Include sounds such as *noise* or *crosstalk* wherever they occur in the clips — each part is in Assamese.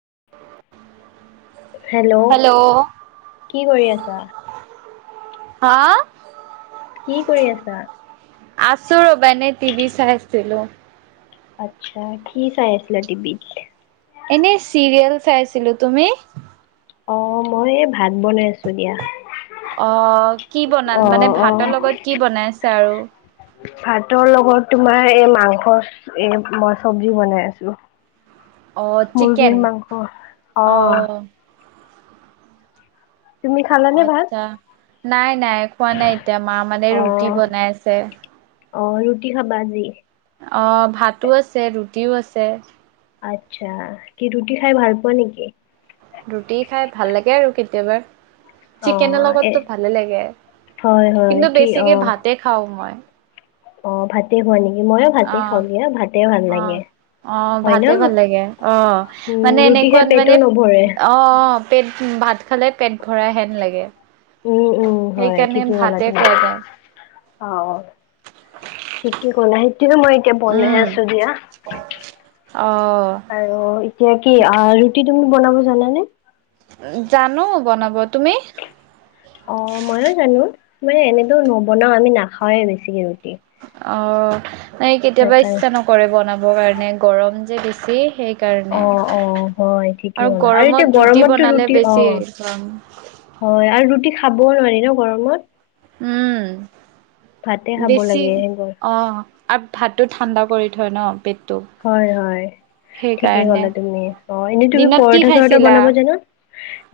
*unintelligible* হেল্ল'! কি কৰি আছা? হা? কি কৰি আছা? আছো ৰ'বাইনে টিভি চাইছিলো। আত্ছা কি চাই আছিলা টিভিত? এনে চিৰিয়েল চাইছিলো। তুমি? অ মই এই ভাত বনাই আছো দিয়া। আহ কি বনাল মানে অ' ভাতৰ অ' লগত কি বনাইছে আৰু? ভাতৰ লগত তোমাৰ এই মাংস এ মই চবজি বনাই আছো। অ চিকেন মুৰ্গীৰ মাংস অ অহ । খালানে ভাত? আচ্ছা নাই নাই খোৱা নাই এতিয়া মা মানে ৰুটি অ' বনাই আছে। অ ৰুটি খাবা আজি। অ ভাতো আছে ৰুটিও আছে। আচ্ছা কি ৰুটি খাই ভাল পোৱা নেকি? ৰুটি খাই ভাল লাগে আৰু কেতিয়াবা। চিকেনৰ অ' এ লগতটো ভালে লাগে, হয় হয় কিন্তু কি বেছিকে অ' ভাতে খাওঁ মই। অ ভাতে খোৱা নেকি ময়ো ভাতে অ খাওঁগে ভাতে ভাল অ লাগে। অ হয় ভাতে ন? ভাল লাগে অ উম মানে ৰুটি খাই এনেকুৱাত পেটো মানে নভৰে। অ অ পেট ভাত খালে পেট ভৰাই হেন লাগে। উম উম হয় সেইকাৰণে ঠিকেই কলা ভাতে তুমি, খোৱা যায় অ অ ঠিকেই কলা সেইটোৱে মই এতিয়া বনাই উম আছো দিয়া। অ আৰু এতিয়া কি ৰুটি তুমি বনাব জানানে? জানো বনাব ।তুমি? অ ময়ো জানো মানে এনেকে নবনাও আমি নাখাওৱে বেছিকে ৰুটি । অহ এই কেতিয়াবা ইচ্ছা নকৰে বনাবৰ কাৰণে গৰম যে বেছি, সেই অ সেইকাৰণে অ হয় ঠিকে আৰু ক'লা এতিয়া গৰমত ৰুটি গৰমততো বনালে অ বেছি গৰম হয় আৰু ৰুটি খাবও নোৱাৰি ন গৰমত। ভাতে উম খাব বেছি লাগে অ আৰু ভাটোত ঠাণ্ডা কৰি থয় ন পেট। হয় হয় ঠিকে ক'লা তুমি অ এনেই তুমি দিনত কি পৰঠা চৰঠা খাইছিলা বনাব জানা?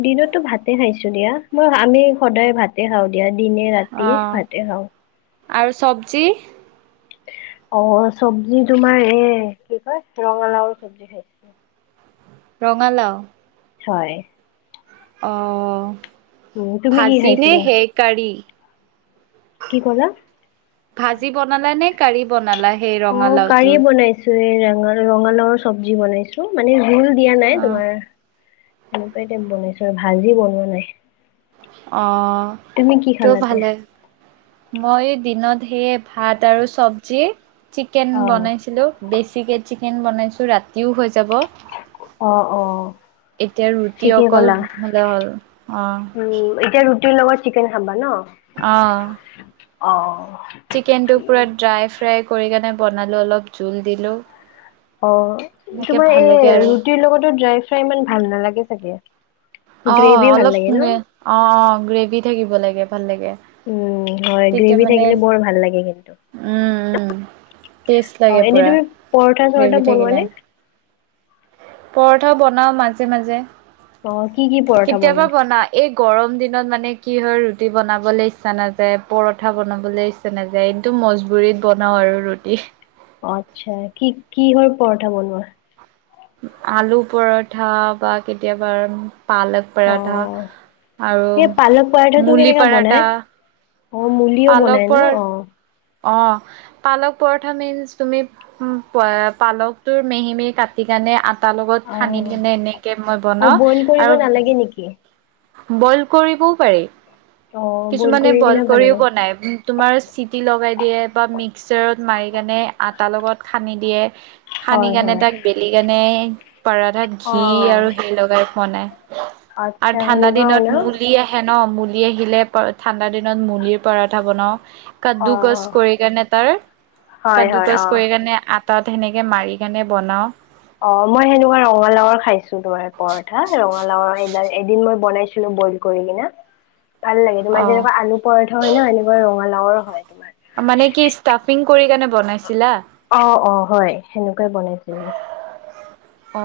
দিনতো ভাতে খাইছো দিয়া মই আমি সদায় ভাতে খাওঁ দিয়া। দিনে ৰাতি অ' ভাতে খাওঁ। আৰু চব্জি? অ চব্জি তোমাৰ এ কি কয় ৰঙালাওৰ চব্জি খাইছিলো। ৰঙালাও । হয় অ উম তুমি কি ভাজি নে খাইছিলা সেইকাৰ়ী? কি ক'লা? ভাজি বনালা নে কাৰাঢ়ি বনালা? হেই ৰঙালাও তোৰ। ৰে ৰঙালাওৰ চব্জি বনাইছো মানে ভুল দিয়া নাই অ' তোমাৰ এনেকুৱা এ টাই বনাইছো আৰু ভাজি বনোৱা নাই। অ তুমি কি তো খালা তে? ভালে, মই দিনত সেয়ে ভাত আৰু চবজি চিকেন অ বনাইছিলো, বেছিকে চি ফেন বনাইছোঁ ৰাতিও হৈ যাব অ অ এতিয়া ৰুটি ঠিকেই অকল ক'লা হ'লে হ'ল অ উম এতিয়া ৰুটিৰ লগত চিকেন খাবা ন অ চিকেনটোক পুৰা ঠিক ড্ৰাই ফ্ৰাই কৰিকিনে বনালো অলপ জোল দিলো অ তোমাৰ এই ৰুটিৰ লগতো ড্ৰাই ফ্ৰাই ইমান ভাল নালাগে চাগে অ গ্ৰেভি ভাল অলপ লাগে ন? অ অ গ্ৰেভি থাকিব লাগে ভাল লাগে উম, হয় তেতিয়া গ্ৰেভি মানে থাকিলে বৰ ভাল লাগে কিন্তু। উম উম টেষ্ট অ', লাগে এনেই পূৰা তুমি পৰঠা চৰঠা গ্ৰেভি বনোৱা থাকিলে নে? পৰঠাও বনাও মাজে মাজে অ', কি কি পৰঠা কেতিয়াবা বনোৱা? বনা এই গৰম দিনত মানে কি হয় ৰুটি বনাবলৈ ইচ্ছা নাযায় পৰঠা বনাবলৈ ইচ্ছা নাযায় এইটো মজবুৰিত বনাও আৰু ৰুটি। আচ্ছা কি কিহৰ পৰঠা বনোৱা আলু পৰঠা বা কেতিয়াবা পালক পৰাঠা অ', আৰু সেই পালক পৰঠাটো মুলি কেনেকা বনাই? পাৰাঠা অ মুলিও বনাই ন অ অ পালক পৰঠা মিনচ তুমি পয়ে পালকটোৰ মিহি মেহি কাটি কেনে তাৰ লগত সানি অ'। কিনে এনেকে মই অ', বনাওঁ বইল কৰিব আৰু নালাগে নেকি? বইল কৰিবও পাৰি অ', কিছুমানে কৰি বইল কিনে ভাল কৰিও লাগে। বনাই উম তোমাৰ চিটি লগাই দিয়ে বা মিক্সাৰত মাৰি কেনে আটাৰ লগত খানি দিয়ে সানি হয়, কেণে হয়। তাক বেলিকেণে পৰাঠাত ঘি অ', আৰু সেই লগাই খোৱানাই আচ্ছা আৰু ঠাণ্ডা সেনেকুৱাও ন? দিনত মুলি হেক ন মুলি আহিলে ঠাণ্ডা দিনত মুলিৰ পৰঠা বনাওঁ কাদ্দু কচ অ'। কৰি কাৰণে তাৰ হয় কাদ্দু হয় কচ অ' কৰি কাৰণে আ তাত সেনেকে মাৰি কেনে বনাও অ' মই সেনেকুৱা ৰঙালাওৰ খাইছোঁ তোমাৰ পৰঠা ৰঙালাওৰ এডাল এদিন মই বনাইছিলো বইল কৰি কিনে ভাল লাগে অ তোমাৰ যেনেকুৱা আলু পৰঠা হয় ন এনেকুৱা ৰঙালাওৰ হয় মানে কি তোমাৰ ষ্টাফিং কৰি কেনে বনাইছিলা অ' অ' হয় সেনেকুৱাই বনাইছিলোঁ অ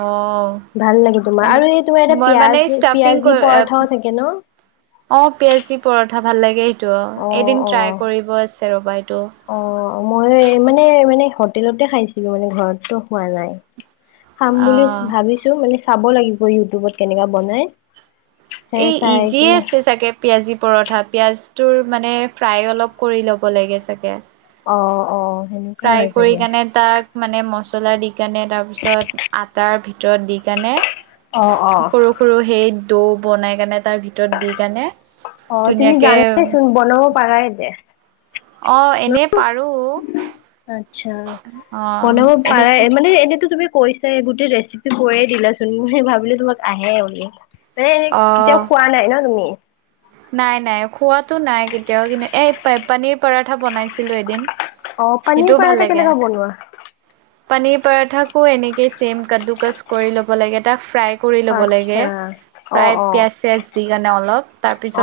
ভাল লাগে তোমাৰ মানে আৰু এই তোমাৰ এটা মই মানে পিয়াজ স্তাফিং পিয়াজি কৰি পৰঠাও থাকে ন অ পিয়াজ দি পৰঠা ভাল লাগে ত অ' এদিন ট্ৰাই অ' কৰিব আছে ৰ'বা এইটো অ' মই মানে মানে হোটেলতে খাইছিলো মানে ঘৰটো খোৱা নাই খাম অ বুলি ভাবিছো মানে চাব লাগিব ইউটিউবত কেনেকা বনাই সেই এই চাই ইজিয়ে কিনে আছে চাগে পিয়াজ দি পৰঠা পিয়াজ তোৰ মানে ফ্ৰাই অলপ কৰি ল'ব লাগে চাগে অ অ সেনেকুৱাই ফ্ৰাই হয় কৰি চাগে কেনে তাক মানে মছলা দি কেনে তাৰপিছত আটাৰ ভিতৰ ভিতৰত দি কেনে অ', অ', সৰু সৰু সেই দৌ বনাই কেনে তাৰ ভিতৰত দি কেনে অ', তুমি ধুনীয়াকে জানাইচোন বনাব পাৰাই দে অ ন? এনে পাৰো আচ্ছা অ বনাব এনেক পাৰে মানে এনেতো তুমি কৈছে গোটেই ৰেচিপি কৈয়ে দিলাচোন ভাবিলো তোমাক আহে বুলি এনে অ কেতিয়াও খোৱা নাই ন তুমি? নাই নাই খোৱাতটো নাই কেতিয়াও কিন্তু এই পানীৰ পৰাঠা বনাইছিলো এদিন অ', পনীৰ সেইটোও ভাল পৰাঠা লাগে কেনেকা বনোৱা? পানীৰ পৰাঠাকো এনেকেই চেম কাদ্দু কাচ কৰি ল'ব লাগে টা ফ্ৰাই কৰি ল'ব লাগে আচ্ছা প্ৰায় অ', অ', পিঁয়াজ চিয়াজ দি কাৰণে অলপ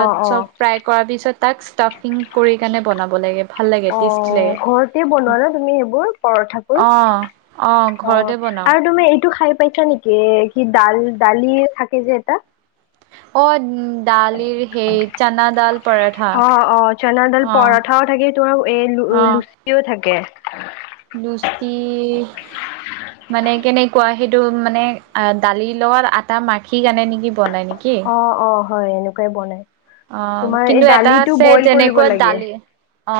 অ', অ'। চব ফ্ৰাই কৰাৰ পিছত তাক ষ্টাফিং কৰি কাণে বনাব লাগে ভাল লাগে অ টেষ্টি লাগে ঘৰতে বনোৱা নে তুমি এইবোৰ পৰঠাবোৰ অ অ ঘৰতে বনাও আৰু তুমি এইটো খাই পাইছা নেকি কি ডাল দালি থাকে যে এটা অ দালিৰ সেই চানাডাল পৰঠা অ', অ', চনা দাল অ পৰঠাও থাকে তোমাৰ এই অ', লুচিও থাকে লুচি মানে কেনেকুৱা সেইটো মানে দালিৰ লগত আটা মাখি কেনে নেকি বনাই নেকি? অ অ হয় এনেকুৱাই বনাই অ তোমাৰ এই কিন্তু এটা দালিটো আছে বইল কৰিব তেনেকুৱা লাগে দালি অ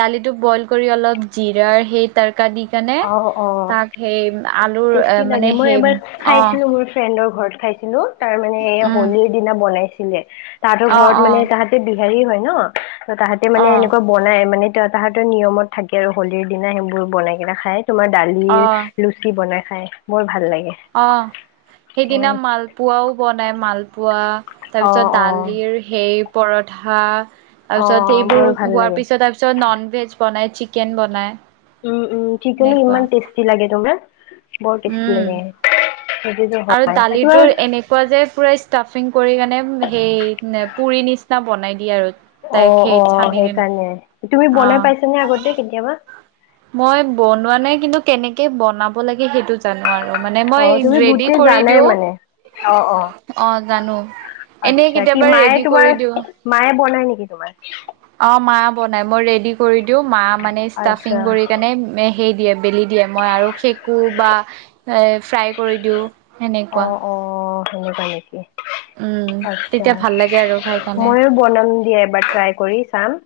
দালিটো বইল কৰি অলপ জিৰাৰ সেই কা দি কেনে অ অ তাক সেই আলুৰ টেষ্টি মানে লাগে মই সেই এবাৰ অ', খাইছিলো মোৰ ফ্ৰেণ্ডৰ ঘৰত খাইছিলো তাৰ মানে উম, হলিৰ দিনা বনাইছিলে তাহতৰ অ', ঘৰত মানে অ', তাহতে বি হেৰি হয় ন ত তাহাঁতে মানে অ', এনেকুৱা বনাই মানে তাহতৰ নিয়মত থাকে আৰু হোলীৰ দিনা সেইবোৰ বনাই কেনে খাই তোমাৰ দালিৰ অ', লুচি বনাই খাই বৰ ভাল লাগে অ অ সেইদিনা মালপোৱাও বনাই মাল পোৱা অ তাৰপিছত অ দালিৰ সেই পৰঠা অ তাৰ পিছত সেইবোৰ বৰ ভাল হোৱাৰ লাগে পিছত তাৰপিছত নন ভেজ বনাই চিকেন বনাই উম উম চিকেনো এনেকুৱা ইমান টেষ্টি লাগে তোমাৰ বৰ টেষ্টি উম লাগে সেইটোতো আৰু হয় তোমাৰ দালিৰ এনেকুৱা যে পুৰা ষ্টাফিং কৰি কিনে সেই পুৰি নিচ- চিনা বনাই দিয়ে আৰু অ তাইক অ সেই সানি কেনে সেইকাৰণে তুমি অ বনাই পাইছা নে আগতে কেতিয়াবা মই বনোৱা নাই কিন্তু কেনেকে বনাব লাগে সেইটো জানো আৰু মানে অ মই তুমি ৰেডি গোটেই কৰি জানাই দিওঁ মানে অ অ অ জানো এনেই আচ্ছা কি কেতিয়াবা মায়ে ৰেডি তোমাৰ কৰি দিওঁ মায়ে বনাই নেকি তোমাৰ অ মা বনাই মই ৰেডি কৰি দিও মা মানে আচ্ছা ষ্টাফিং কৰি কেনে সেই দিয়ে বেলি দিয়ে মই আৰু সেঁকু বা ফ্ৰাই কৰি দিওঁ অ সেনেকুৱা অ তেনেকুৱা । উম তেতিয়া ভাল লাগে আৰু। খাই কাৰণে মইয়ো বনাম দিয়া এবাৰ ট্ৰাই কৰি চাম,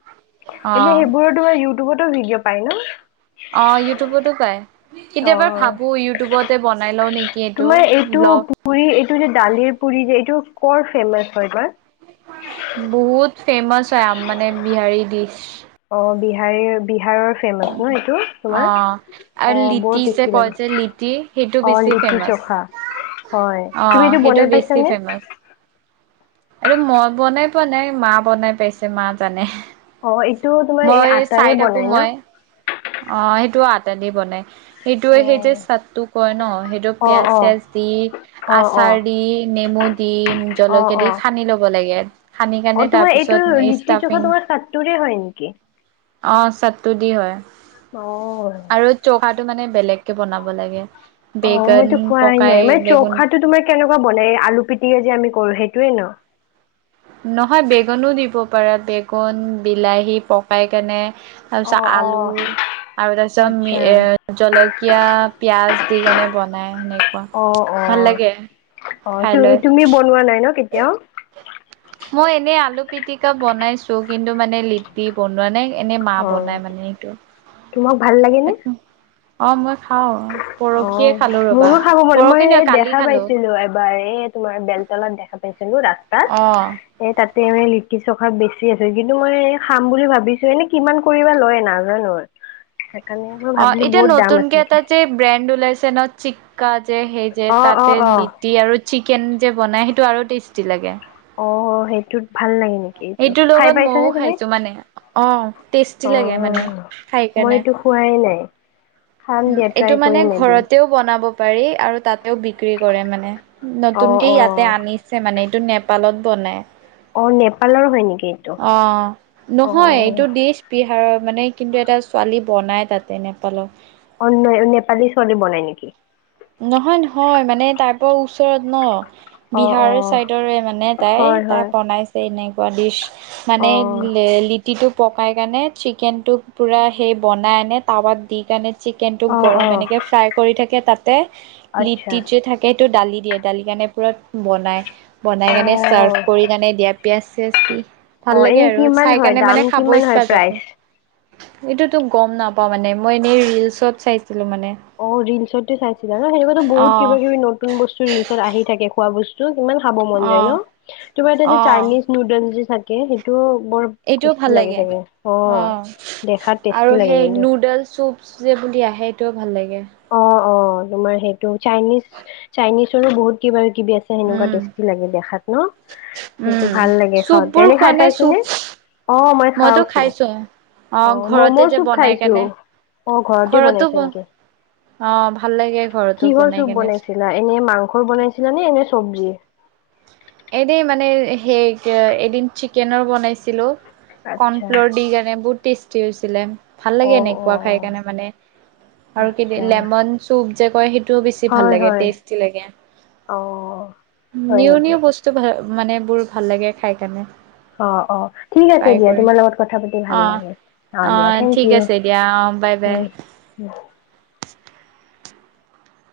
অ মানে সেইবোৰতো মানে ইউ টিউবতো ভিডিঅ' পাই ন? অ ইউটিউবতো পায় অ, কেতিয়াবা ভাবো ইউটিউবতে বনাই লও নেকি তোমাৰ এইটো ব্লগ পুৰি এইটো যে দালিৰ পুৰী যে এইটো কৰ ফেমাচ হয় বা? বহুত ফেমাচ হয় আম মানে বিহাৰী ডিছ। অ বিহাৰি বি বিহাৰৰ ফেমাছ ন এইটো অ তোমাৰ, আৰু অ লিটি বৰ যে টেষ্টি কয় লাগে যে লিটি সেইটো অ, সেই বেছি লিটি ফেমাচ চখা, হয় অ তুমি এইটো বনাই পাইছানে? আৰু মই বনাই পোৱা নাই মা বনাই পাইছে মা জানে। অ এইটো তোমাৰ এই মই আটাৰে চাই থাকো বনাই ন মই অ সেইটো আদা দি বনাই। সেইটোয়ে সেইটো চাত্তো কয় ন সেইটো অ অ পিয়াজ অ চিয়াজ দি, অ অ আচাৰ দি, নেমু বুট দিম, অ জলকীয়া অ দি সানি ল'ব লাগে সানি অ কাৰণে তোমাৰ এইটো তাৰপিছত লিটি ষ্টাফিং চখা তোমাৰ চাটোৰে হয় নেকি? অ চাটটো দি হয়। অ। টো মানে বেলেগ কে বনাব লাগে। অ বেগন মইতো খোৱাই পকাই নাই মানে বেগুন চৌখাটো তোমাৰ কেনেকুৱা বনাই এই আলু পিটিকা যে আমি কৰো সেইটোয়ে ন। নহয় বেগনো দিব পাৰা ।বেগন, বিলাহী পকাই কেনে। অ তাৰপিছত অ আলু আৰু তাৰ পিছত আচ্ছা এ জলকীয়া, পিয়াজ দি কেনে বনাই সেনেকুৱা। অ অ ভাল লাগে। অ খাই লৈ তুমি বনোৱা নাই ন কেতিয়াও? মই এনে আলু পিটিকা বনাইছো কিন্তু মানে লিপি বনোৱা নাই এনেই মা অ বনাই মানে সেইটো। তোমাক ভাল লাগে নে? অ মই খাও পৰখি মোৰো খাব মন মই এই দেখা খালো পাইছিলো এবাৰ এই তোমাৰ বেলতলত দেখা পাইছিলো। চিলোঁ ৰাস্তাত অ এ তাতে মানে লিটি চ বেছি আছে কিন্তু মই খাম বুলি ভাবিছো এনে কিমান কৰিবা লই নাজানো সেইকাৰণে মই অ ভাবিলো এতিয়া বহুত দাম আছে নতুনকে নেকি এটা যে ব্ৰেণ্ড ওলাইছে চেনত চিক্কা যে সেই যে অ', তাতে অ', অ', লিটি আৰু চিক কেন যে বনাই সেইটো আৰু টেষ্টি লাগে। অ সেইটোত ভাল লাগে নেকি এইটো এইটোৰ খাই লগত পাইছ মইও নে তুমি? খাইছো মানে অ, টেষ্টি অ', লাগে মানে খাই মই কেনে। এইটো খোৱাই নাই খাম উম দিয়া ট্ৰাই এইটো মানে কৰিম এদিন ঘৰতেও বনাব পাৰি আৰু তাতেও বিক্ৰী কৰে মানে অ', নতুনকে ইয়াতে অ', আনিছে মানে এইটো নেপালত বনাই। অ নেপালৰ হয় নেকি? এইটো অ অ', নহয় অ', এইটো দিশ বিহাৰৰ মানে কিন্তু এটা ছোৱালী বনাই তাতে নেপালক। অন নেপালী ছোৱালী বনাই নেকি? নহয় নহয় মানে তাৰ পৰা ওচৰত ন। অ', বিহাৰৰ অ', চাইদৰে মানে তাই হয় তাই হয় বনাইছে এনেকুৱা দিচ। অ মানে লে লিটিটোক পকাই কেনে চিকেনটো পুৰা সেই বনাই আনে টাৱাত দি কেনে চিকেনটো অ অ গৰম এনেকে ফ্ৰাই কৰি থাকে তাতে আচ্ছা লিট্টি যে থাকে এইটো দালি দিয়ে দালিকিণে পূৰা বনাই, অ বনাই কেনে ছাৰ্ভ কৰি কেনে দিয়া পিয়াজ চিয়াচ অ ভাল লাগে এনে আৰু কিমান চাই হয় কিনে দাম মানে খাব কিমান হয় ইচ্ছা যাব। প্ৰাইচ এইটো তো গম নাপাও মানে মই এনেই ৰিলচত চাইছো। অ ৰিলচতে চাইছিলা ন সেনেকোৱাতো অ বহুত কিবা কিবি নতুন বস্তু ৰিলচত আহি থাকে খোৱা বস্তুত। সিমান খাব মন যায় অ ন? তোমাৰ এতে যে অ', চাইনিজ নুডন যদি থাকে ।সেইটো বৰ এইটোও টেষ্টি ভাল লাগে চাগে অ। দেখাত টেষ্টি আৰু লাগে সেই কিন্তু নুডেল চুপ যে বুলি আহে সেইটোও ভাল লাগে। অ অ তোমাৰ সেইটো চাইনিজ চাইনিজৰো বহুত কিবা কিবি আছে সেনেকুৱা উম, টেষ্টি লাগে দেখাত ন সেইটো উম, ভাল লাগে খ চুপ বোৰ এনে খোৱা খাই নে চুপ? পাইছনে অ মই মইতো খাওছো খাইছো। অ মম' ঘৰতে যে চুপ বনাই খাইছো। কেনে অ ঘৰতে ঘৰতো বনাইছে নেকি? অ', ভাল লাগে ঘৰতো কিহৰ বনাই চুপ কেনে। বনাইছিলা এনে মাংসৰ বনাইছিলা নে এনে। সবজি এনেই মানে সেই এদিন চিকেনৰ বনাইছিলো। আচ্ছা কৰ্ণফ্ল'ৰ দি কাৰণে বহুত টেষ্টি হৈছিলে। ভাল লাগে অ' এনেকুৱা অ' খাই কাৰণে মানে অ' আৰু কি আচ্ছা লেমন চুপ যে কয় সেই টো বেছি ভাল হয় লাগে। হয় টেষ্টি লাগে। অ' হয় নিও নেকি নিও মানে বোৰ ভাল লাগে খাই কাৰনে। অ অ ঠিক আছে দিয়া তোমাৰ লগত কথা পাতি ভাল অ লাগে। অ দিয়া থেংক ঠিক ইউ। আছে দিয়া অ বাই বাই